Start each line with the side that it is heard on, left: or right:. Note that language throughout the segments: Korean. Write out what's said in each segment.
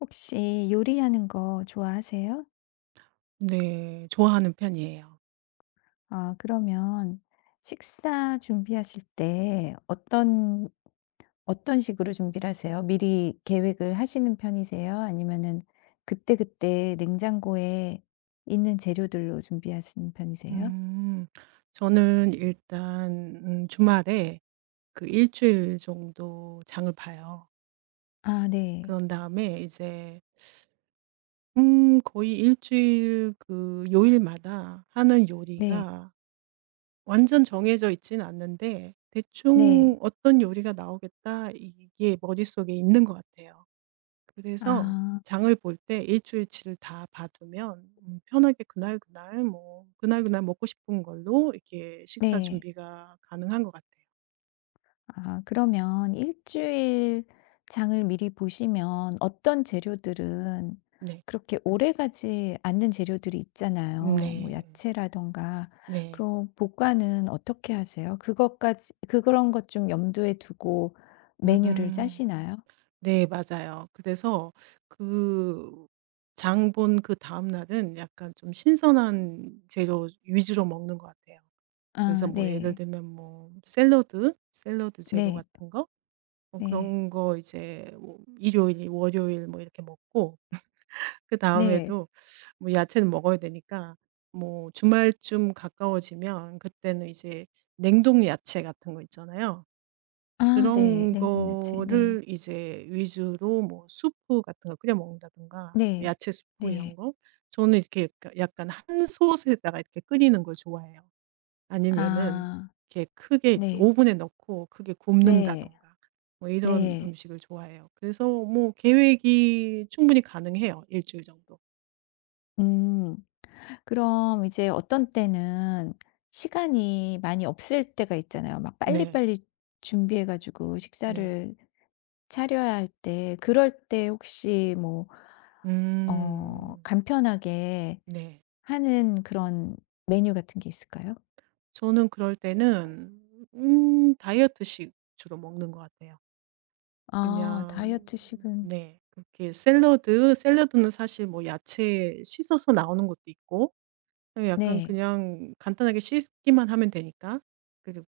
left: 혹시 요리하는 거 좋아하세요?
right: 네. 좋아하는 편이에요.
left: 아, 그러면 식사 준비하실 때 어떤, 어떤 식으로 준비를 하세요? 미리 계획을 하시는 편이세요? 아니면은 그때그때 냉장고에 있는 재료들로 준비하시는 편이세요?
right: 음. 저는 일단 주말에 그 일 주일 정도 장을 봐요.
left: 아, 네.
right: 그런 다음에 이제 거의 일 주일 그 요일마다 하는
left: 네.
right: 요리가 완전 정해져 있진 않는데
left: 네.
right: 대충 '어떤 요리가 나오겠다.' 이게 머릿속에 있는 것 같아요. 그래서
left: 아,
right: 장을 볼 때 일 주일치를 다 봐 두면 편하게 그날그날 뭐 그날그날 먹고 싶은 걸로 이렇게 식사
left: 네.
right: 준비가 가능한 것 같아요.
left: 아 그러면 일 주일 장을 미리 보시면 어떤 재료들은
right: 네.
left: 그렇게 오래가지 않는 재료들이 있잖아요. 뭐
right: 네.
left: 야채라든가.
right: 네.
left: 그럼 보관은 어떻게 하세요? 그것까지 그 그런 것 좀 염두에 두고 메뉴를
right: 음.
left: 짜시나요?
right: 네, 맞아요. 그래서 그 장 본 그다음 날은 약간 좀 신선한 재료 위주로 먹는 것 같아요. 그래서
left: 아
right: 뭐 예를
left: 네.
right: 들면 뭐 샐러드 재료
left: 네.
right: 같은 거 뭐
left: 네.
right: 그런 거 이제 뭐 일요일, 월요일 뭐 이렇게 먹고
left: 네.
right: 그다음에도 뭐 야채는 먹어야 되니까 뭐 주말쯤 가까워지면 그때는 이제 냉동 야채 같은 거 있잖아요.
left: 아 네.
right: 그런
left: 냉동 야채. 네.
right: 거를 이제 위주로 뭐 수프 같은 거 끓여 먹는다든가 뭐
left: 네.
right: 야채 수프 이런
left: 네.
right: 거. 저는 이렇게 약간 한 솥에다가 이렇게 끓이는 걸 좋아해요. 아니면은
left: 아.
right: 이렇게 크게 이렇게
left: 네.
right: 오븐에 넣고 크게
left: 네.
right: 굽는다든가 뭐 이런
left: 네.
right: 음식을 좋아해요. 그래서 뭐 계획이 충분히 가능해요. 일 주일 정도.
left: 음. 그럼 이제 어떤 때는 시간이 많이 없을 때가 있잖아요. 막
right: 네.
left: 빨리빨리 준비해 가지고
right: 네.
left: 식사를 차려야 할 때, 그럴 때 혹시 뭐,
right: 음.
left: 간편하게
right: 네.
left: 하는 그런 메뉴 같은 게 있을까요?
right: 저는 그럴 때는 다이어트식 주로 먹는 것 같아요.
left: 아,
right: 그냥
left: 다이어트식은.
right: 네. 그렇게 샐러드는 사실 뭐 야채 씻어서 나오는 것도 있고 약간
left: 네,
right: 그냥 간단하게 씻기만 하면 되니까.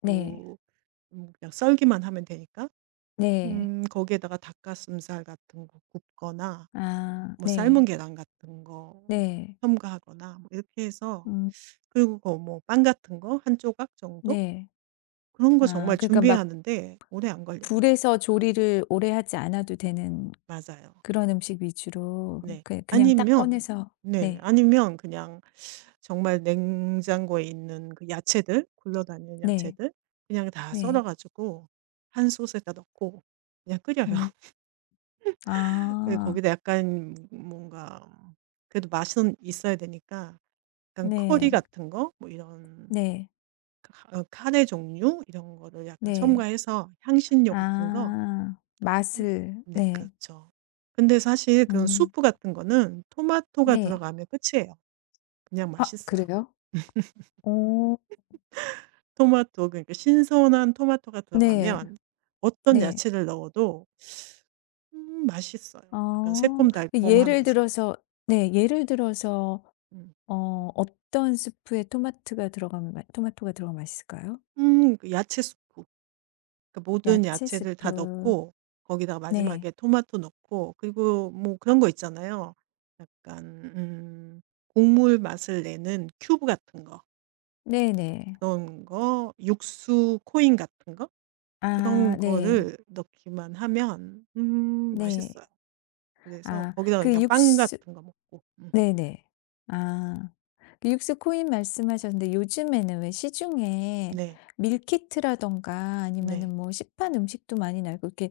left: 네,
right: 그냥 썰기만 하면 되니까
left: 네.
right: 거기에다가 닭가슴살 같은 거 굽거나
left: 아,
right: 뭐 삶은
left: 네,
right: 계란 같은 거
left: 네.
right: 첨가하거나 뭐 이렇게 해서.
left: 음,
right: 그리고 거 뭐 빵 같은 거 한 조각 정도?
left: 네.
right: 그런 거
left: 아,
right: 정말
left: 그러니까 막
right: 준비하는데 오래 안 걸려요.
left: 불에서 조리를 오래 하지 않아도 되는
right: 맞아요.
left: 그런 음식 위주로
right: 네.
left: 그 그냥 딱
right: 아니면
left: 꺼내서
right: 네네.
left: 네.
right: 아니면 그냥 정말 냉장고에 있는 그 야채들, 굴러다니는
left: 네.
right: 야채들 그냥 다 썰어
left: 네.
right: 가지고 한 솥에다 넣고 그냥 끓여요.
left: 음.
right: 예
left: 아.
right: 거기다 약간 뭔가 그래도 맛은 있어야 되니까 약간 커리
left: 네.
right: 같은 거 뭐 이런
left: 네.
right: 카 어 카레 종류 이런 거를 약간
left: 네.
right: 첨가해서 향신료 같은 거.
left: 아.
right: 음.
left: 맛을
right: 네,
left: 네.
right: 그렇죠. 근데 사실 그런
left: 음.
right: 수프 같은 거는 토마토가
left: 네.
right: 들어가면 끝이에요. 그냥
left: 아
right: 맛있어요.
left: 그래요? 오.
right: 토마토, 그러니까 신선한 토마토가
left: 네.
right: 들어가면 어떤
left: 네.
right: 야채를 넣어도 맛있어요. 약간
left: 어. 예를
right: 새콤달콤하면서.
left: 들어서 네. 예를 들어서
right: 음.
left: 어 어떤 스프에 토마트가 들어가면 토마토가 들어가면 맛있을까요?
right: 그 야채 수프. 그 모든
left: 야채
right: 야채를 다
left: 스프.
right: 넣고 거기다가
left: 네.
right: 마지막에 토마토 넣고 그리고 뭐 그런 거 있잖아요. 약간 음 국물 맛을 내는 큐브 같은 거.
left: 네네.
right: 그런 거, 육수 코인 같은 거?
left: 아
right: 그런
left: 네.
right: 거를 넣기만 하면
left: 네.
right: 맛있어요. 그래서
left: 아
right: 거기다가
left: 그
right: 그냥 빵
left: 육수
right: 같은 거 먹고. 음.
left: 네네. 아. 그 육수 코인 말씀하셨는데 요즘에는 왜 시중에
right: 네.
left: 밀키트라든가
right: 네.
left: 아니면은 뭐 시판 음식도 많이 나고 이렇게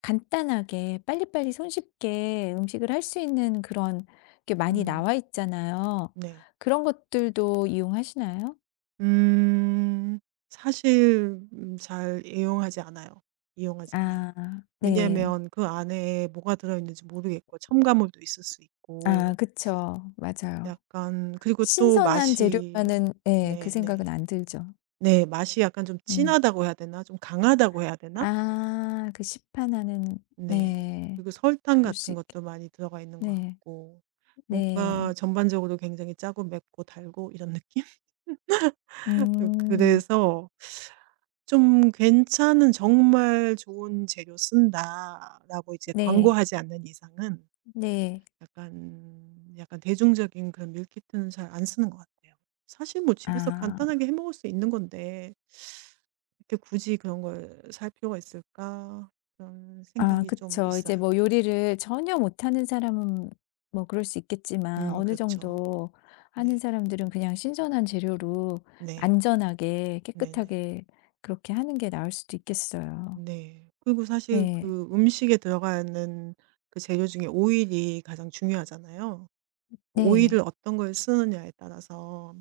left: 간단하게 빨리빨리 손쉽게 음식을 할 수 있는 그런 게 많이
right: 음.
left: 나와 있잖아요.
right: 네.
left: 그런 것들도 이용하시나요?
right: 음. 사실 잘 이용하지 않아요. 이용하지 않아요.
left: 아 네.
right: 왜냐면 그 안에 뭐가 들어 있는지 모르겠고 첨가물도 있을 수
left: 아
right: 있고
left: 그쵸. 맞아요.
right: 약간. 그리고 또
left: 신선한
right: 맛이
left: 재료라는 예 그
right: 네네.
left: 생각은
right: 네.
left: 안 들죠.
right: 네, 맛이 약간 좀
left: 음.
right: 진하다고 해야 되나? 좀 강하다고 해야 되나?
left: 아 그 시판하는
right: 네.
left: 네.
right: 그리고 설탕
left: 그럴 수
right: 같은
left: 있겠
right: 것도 많이 들어가 있는 것
left: 네.
right: 같고 뭔가
left: 네.
right: 전반적으로 굉장히 짜고 맵고 달고 이런 느낌?
left: 음.
right: 그래서 좀 '괜찮은 정말 좋은 재료 쓴다.'라고 이제
left: 네.
right: 광고하지 않는 이상은
left: 네.
right: 약간 대중적인 그런 밀키트는 잘 안 쓰는 것 같아요. 사실 뭐 집에서
left: 아.
right: 간단하게 해 먹을 수 있는 건데 '이렇게 굳이 그런 걸 살 필요가 있을까?' 그런
left: 아
right: 생각이 좀
left: 그쵸. 이제
right: 있어요.
left: 뭐 요리를 전혀 못하는 사람은 뭐 그럴 수 있겠지만 어느
right: 그렇죠.
left: 정도 하는
right: 네.
left: 사람들은 그냥 신선한 재료로
right: 네.
left: 안전하게
right: 네네.
left: 깨끗하게 그렇게 하는 게 나을 수도 있겠어요.
right: 네. 그리고 사실
left: 네.
right: 그 음식에 들어가는 그 재료 중에 오일이 가장 중요하잖아요. 그 오일을
left: 네.
right: 어떤 걸 쓰느냐에 따라서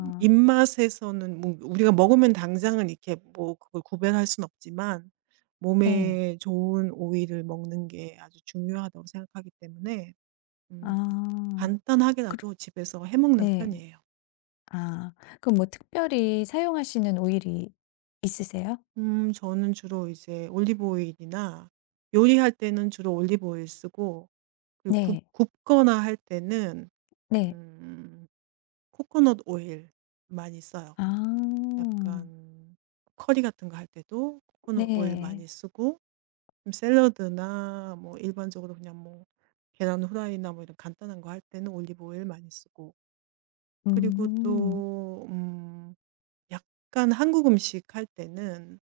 right: 입맛에서는 뭐 우리가 먹으면 당장은 이렇게 뭐 그걸 구별할 수는 없지만
left: 네.
right: 몸에 좋은 오일을 먹는 게 아주 중요하다고 생각하기 때문에 음
left: 아. 그
right: 간단하게라도 집에서 해 먹는
left: 네.
right: 편이에요.
left: 아. 그럼 뭐 특별히 사용하시는 오일이 있으세요?
right: 저는 주로 이제 올리브 오일이나 요리할 때는 주로 올리브 오일 쓰고 그리고 굽
left: 네.
right: 굽거나 할 때는
left: 네.
right: 음 코코넛 오일 많이 써요.
left: 아.
right: 약간 커리 같은 거 할 때도 코코넛 오일
left: 네.
right: 많이 쓰고 좀 샐러드나 뭐 일반적으로 그냥 뭐 계란 후라이나 뭐 이런 간단한 거 할 때는 올리브 오일 많이 쓰고 그리고
left: 음.
right: 또 약간 한국 음식 할 때는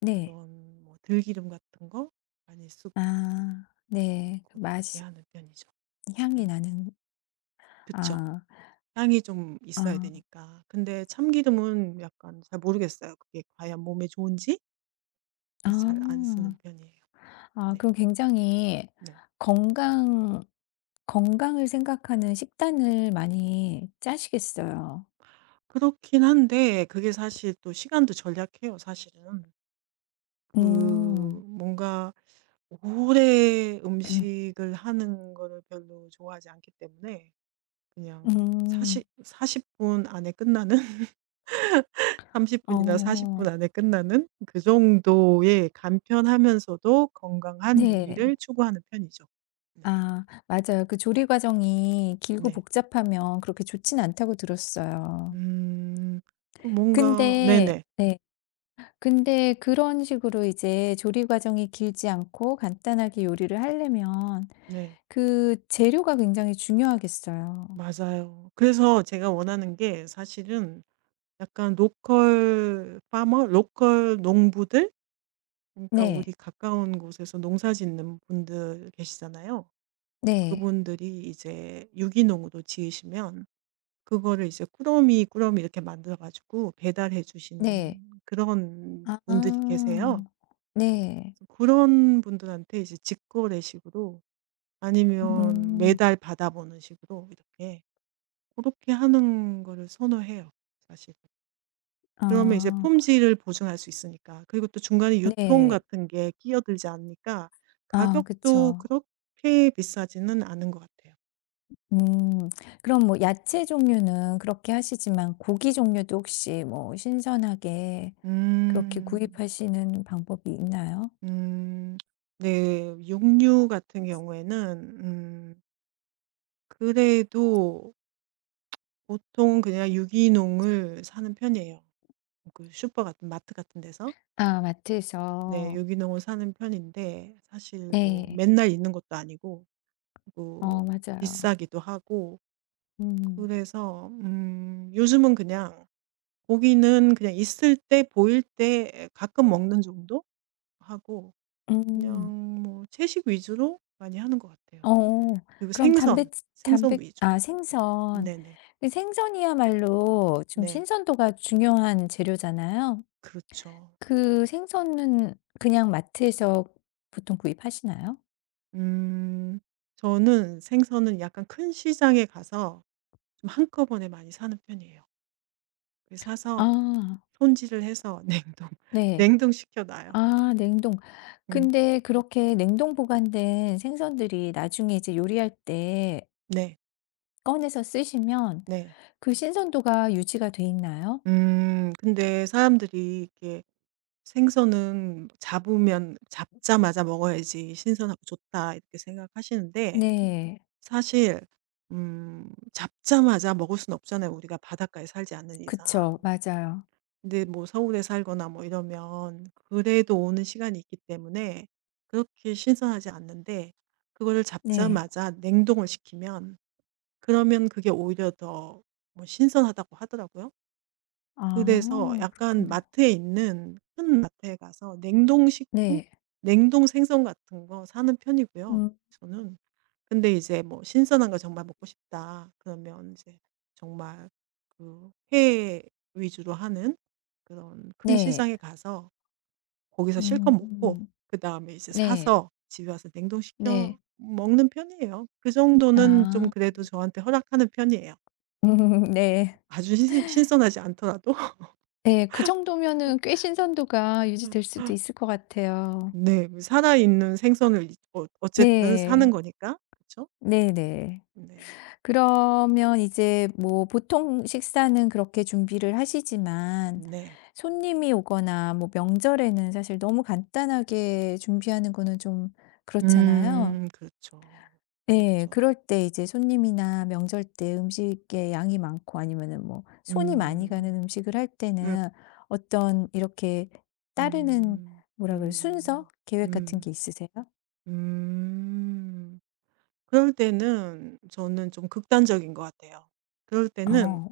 left: 네.
right: 그런 뭐 들기름 같은 거 많이 쓰고
left: 아. 네. 그
right: 그렇게
left: 맛이
right: 하는 편이죠. 음.
left: 향이 나는
right: 그쵸?
left: 아.
right: 향이 좀 있어야
left: 아.
right: 되니까. 근데 참기름은 약간 잘 모르겠어요. 그게 과연 몸에 좋은지? 그래서 잘 안
left: 아.
right: 쓰는 편이에요.
left: 아
right: 네.
left: 그럼 굉장히
right: 네.
left: 건강 건강을 생각하는 식단을 많이 짜시겠어요.
right: 그렇긴 한데 그게 사실 또 시간도 절약해요, 사실은. 그
left: 음.
right: 뭔가 오래 음식을 하는 거를 별로 좋아하지 않기 때문에 그냥
left: 음.
right: 40 40분 안에 끝나는 30 분이나 40
left: 어.
right: 분 안에 끝나는 그 정도의 간편하면서도 건강한 요리를
left: 네.
right: 추구하는 편이죠. 네.
left: 아 맞아요. 그 조리 과정이 길고
right: 네.
left: 복잡하면 그렇게 좋진 않다고 들었어요.
right: 음. 그 뭔가
left: 근데
right: 네네.
left: 네. 근데 그런 식으로 이제 조리 과정이 길지 않고 간단하게 요리를 하려면
right: 네.
left: 그 재료가 굉장히 중요하겠어요.
right: 맞아요. 그래서 제가 원하는 게 사실은 약간 로컬 농부들, 그러니까 우리
left: 네.
right: 가까운 곳에서 농사 짓는 분들 계시잖아요.
left: 네.
right: 그분들이 이제 유기농으로 지으시면 그거를 이제 꾸러미 이렇게 만들어 가지고 배달해 주시는
left: 네.
right: 그런 분들이
left: 아.
right: 계세요.
left: 네.
right: 그래서 그런 분들한테 이제 직거래식으로 아니면
left: 음.
right: 매달 받아보는 식으로 이렇게 그렇게 하는 거를 선호해요, 사실은. 그러면 이제
left: 아.
right: 품질을 보증할 수 있으니까. 그리고 또 중간에 유통
left: 네.
right: 같은 게 끼어들지 않으니까
left: 아
right: 가격도
left: 그쵸.
right: 그렇게 비싸지는 않은 것 같아요.
left: 음. 그럼 뭐 야채 종류는 그렇게 하시지만 고기 종류도 혹시 뭐 신선하게 그렇게
right: 음.
left: 구입하시는 방법이 있나요?
right: 음. 네. 육류 같은 경우에는 그래도 보통 그냥 유기농을 사는 편이에요. 그 슈퍼 같은, 마트 같은 데서.
left: 아
right: 네.
left: 마트에서.
right: 유기농을 사는 편인데 사실 뭐
left: 네.
right: 맨날 있는 것도 아니고 뭐
left: 어 맞아요.
right: 비싸기도 하고.
left: 음.
right: 그래서 요즘은 그냥 고기는 그냥 있을 때, 보일 때 가끔 먹는 정도 하고
left: 음.
right: 그냥 뭐 채식 위주로 많이 하는 것 같아요.
left: 어.
right: 그리고
left: 그럼 단백
right: 생선
left: 단백
right: 위주.
left: 아 생선.
right: 네네.
left: 그 생선이야말로 좀
right: 네.
left: 신선도가 중요한 재료잖아요.
right: 그렇죠.
left: 그 생선은 그냥 마트에서 보통 구입하시나요?
right: 음. 저는 생선은 약간 큰 시장에 가서 좀 한꺼번에 많이 사는 편이에요. 그 사서
left: 아.
right: 손질을 해서 냉동
left: 네.
right: 냉동시켜 놔요.
left: 아 냉동.
right: 음.
left: 근데 그렇게 냉동 보관된 생선들이 나중에 이제 요리할 때
right: 네.
left: 꺼내서 쓰시면
right: 네.
left: 그 신선도가 유지가 돼 있나요?
right: 음. 근데 사람들이 이렇게 "생선은 잡으면 잡자마자 먹어야지 신선하고 좋다." 이렇게 생각하시는데
left: 네.
right: 사실 음 잡자마자 먹을 수는 없잖아요, 우리가 바닷가에 살지 않는 이상.
left: 그쵸. 맞아요.
right: 근데 뭐 서울에 살거나 뭐 이러면 그래도 오는 시간이 있기 때문에 그렇게 신선하지 않는데 그거를
left: 네.
right: 잡자마자 냉동을 시키면 그러면 그게 오히려 더 뭐 신선하다고 하더라고요. 그래서
left: 아
right: 약간
left: 그렇구나.
right: 마트에 있는, 큰 마트에 가서 냉동식품,
left: 네.
right: 냉동 생선 같은 거 사는 편이고요,
left: 음
right: 저는. 근데 이제 뭐 신선한 거 정말 먹고 싶다 그러면 이제 정말 그회 위주로 하는 그런 큰
left: 네.
right: 시장에 가서 거기서 실컷
left: 음
right: 먹고 그다음에 이제
left: 네.
right: 사서 집에 와서 냉동시켜
left: 네.
right: 먹는 편이에요. 그 정도는 좀
left: 아.
right: 그래도 저한테 허락하는 편이에요.
left: 네.
right: 아주 신 신선하지 않더라도.
left: 네. 그 정도면은 꽤 신선도가 유지될 수도 있을 것 같아요.
right: 네. 뭐 살아있는 생선을 어쨌든 사는
left: 네.
right: 거니까. 그쵸?
left: 네네.
right: 네.
left: 그러면 이제 뭐 보통 식사는 그렇게 준비를 하시지만
right: 네.
left: 손님이 오거나 뭐 명절에는 사실 너무 간단하게 준비하는 거는 좀 그렇잖아요.
right: 그렇죠.
left: 네,
right: 그렇죠.
left: 그럴 때 이제 손님이나 명절 때 음식의 양이 많고 아니면은 뭐 손이 많이
right: 음.
left: 가는 음식을 할
right: 음.
left: 때는 어떤 이렇게 따르는
right: 음.
left: 뭐라 그래 순서?
right: 음.
left: 계획 같은
right: 음.
left: 게 있으세요?
right: 음. 그럴 때는 저는 좀 극단적인 것 같아요. 그럴 때는
left: 어.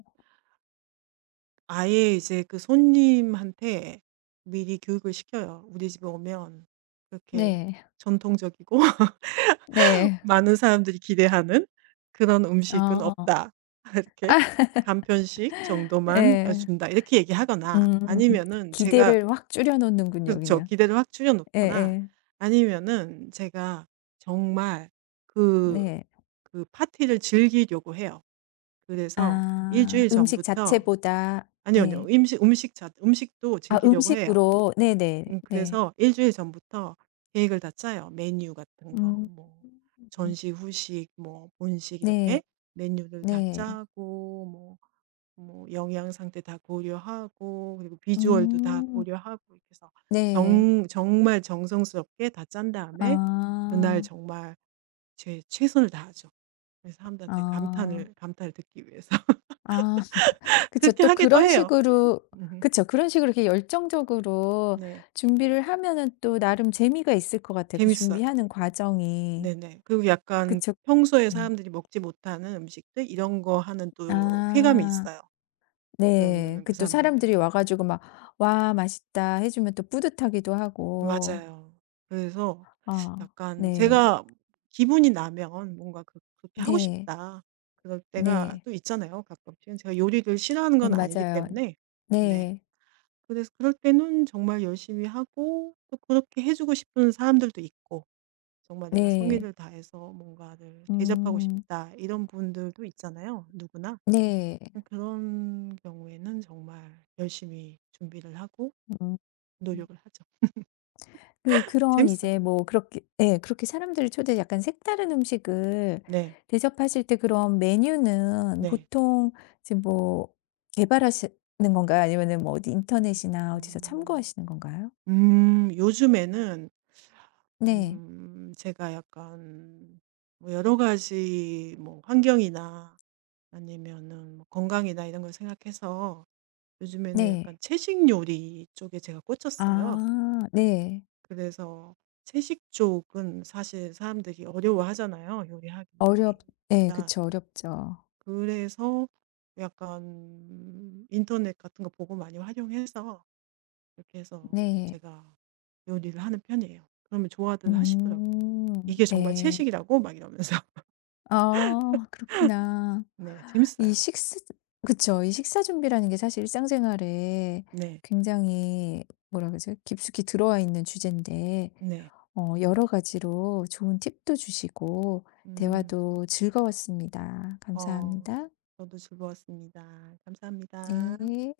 right: 아예 이제 그 손님한테 미리 교육을 시켜요. 우리 집에 오면 그렇게
left: 네.
right: 전통적이고
left: 네.
right: 많은 사람들이 기대하는 그런 음식은
left: 어.
right: 없다, 이렇게 간편식 정도만
left: 네.
right: 준다 이렇게 얘기하거나,
left: 음.
right: 아니면은 제가
left: 기대를 확 줄여 놓는군요
right: 그
left: 그냥.
right: 기대를 확 줄여 놓거나,
left: 예예.
right: 아니면은 제가 정말 그
left: 네.
right: 그 파티를 즐기려고 해요. 그래서 일
left: 아
right: 주일
left: 음식
right: 전부터.
left: 자체보다
right: 아니요, 아니요.
left: 네.
right: 음식도
left: 아
right: 즐기려고 해요.
left: 음식으로 네네. 네.
right: 그래서 일 주일 전부터 계획을 다 짜요. 메뉴 같은 거,
left: 음.
right: 뭐 전식, 후식, 뭐 본식
left: 네.
right: 이렇게 메뉴를 다
left: 네.
right: 짜고 뭐 뭐 영양 상태 다 고려하고 그리고 비주얼도 다
left: 음.
right: 고려하고 이렇게 해서
left: 네.
right: 정 정말 정성스럽게 다 짠 다음에 그날
left: 아.
right: 정말 제 최선을 다하죠. 그래서 사람들한테
left: 아.
right: 감탄을 듣기 위해서.
left: 아 그쵸.
right: 그렇게
left: 또
right: 하기도
left: 그런
right: 해요.
left: 식으로
right: 음
left: 그쵸. 그런 식으로 이렇게 열정적으로
right: 네.
left: 준비를 하면은 또 나름 재미가 있을 것 같아요 그
right: 재밌어요.
left: 준비하는 과정이.
right: 네네. 그리고 약간
left: 그쵸.
right: 평소에
left: 네.
right: 사람들이 먹지 못하는 음식들 이런 거 하는 또 쾌감이
left: 아.
right: 있어요.
left: 네.
right: 그러면은
left: 그
right: 그
left: 또 사람들이
right: 사람들이.
left: 와 가지고 막 "와 맛있다." 해 주면 또 뿌듯하기도 하고.
right: 맞아요. 그래서
left: 아
right: 약간
left: 네.
right: 제가 기분이 나면 뭔가 그렇게 하고
left: 네.
right: 싶다, 그럴 때가
left: 네.
right: 또 있잖아요, 가끔씩은. 제가 요리를 싫어하는 건 아니기
left: 맞아요.
right: 때문에. 네.
left: 네.
right: 그래서 그럴 때는 정말 열심히 하고 또 그렇게 해 주고 싶은 사람들도 있고, 정말 내가
left: 네.
right: 성의를 다해서 뭔가를 대접하고
left: 음.
right: 싶다 이런 분들도 있잖아요, 누구나.
left: 네.
right: 그런 경우에는 정말 열심히 준비를 하고
left: 음.
right: 노력을 하죠.
left: 그 그런
right: 재밌어요.
left: 이제 뭐 그렇게 예 그렇게 사람들을 초대해 약간 색다른 음식을
right: 네.
left: 대접하실 때 그런 메뉴는
right: 네.
left: 보통 지금 뭐 개발하시는 건가요? 아니면은 뭐 어디 인터넷이나 어디서
right: 음.
left: 참고하시는 건가요?
right: 음, 요즘에는
left: 네.
right: 제가 약간 뭐 여러 가지 뭐 환경이나 아니면은 뭐 건강이나 이런 걸 생각해서 요즘에는
left: 네.
right: 약간 채식 요리 쪽에 제가 꽂혔어요.
left: 아 네.
right: 그래서 채식 쪽은 사실 사람들이 어려워하잖아요, 요리하기.
left: 어렵 네,
right: 아,
left: 그쵸. 어렵죠.
right: 그래서 약간 인터넷 같은 거 보고 많이 활용해서 이렇게 해서
left: 네.
right: 제가 요리를 하는 편이에요. 그러면 좋아들 하시더라고요. "이게 정말
left: 네.
right: 채식이라고?" 막 이러면서.
left: 아 그렇구나.
right: 네.
left: 이
right: 재밌어요.
left: 식사 그쵸. 이 식사 준비라는 게 사실 일상생활에
right: 네.
left: 굉장히 뭐라 그러죠? 깊숙이 들어와 있는 주제인데
right: 네.
left: 어 여러 가지로 좋은 팁도 주시고
right: 음.
left: 대화도 즐거웠습니다.
right: 어.
left: 감사합니다.
right: 저도 즐거웠습니다. 감사합니다.
left: 네.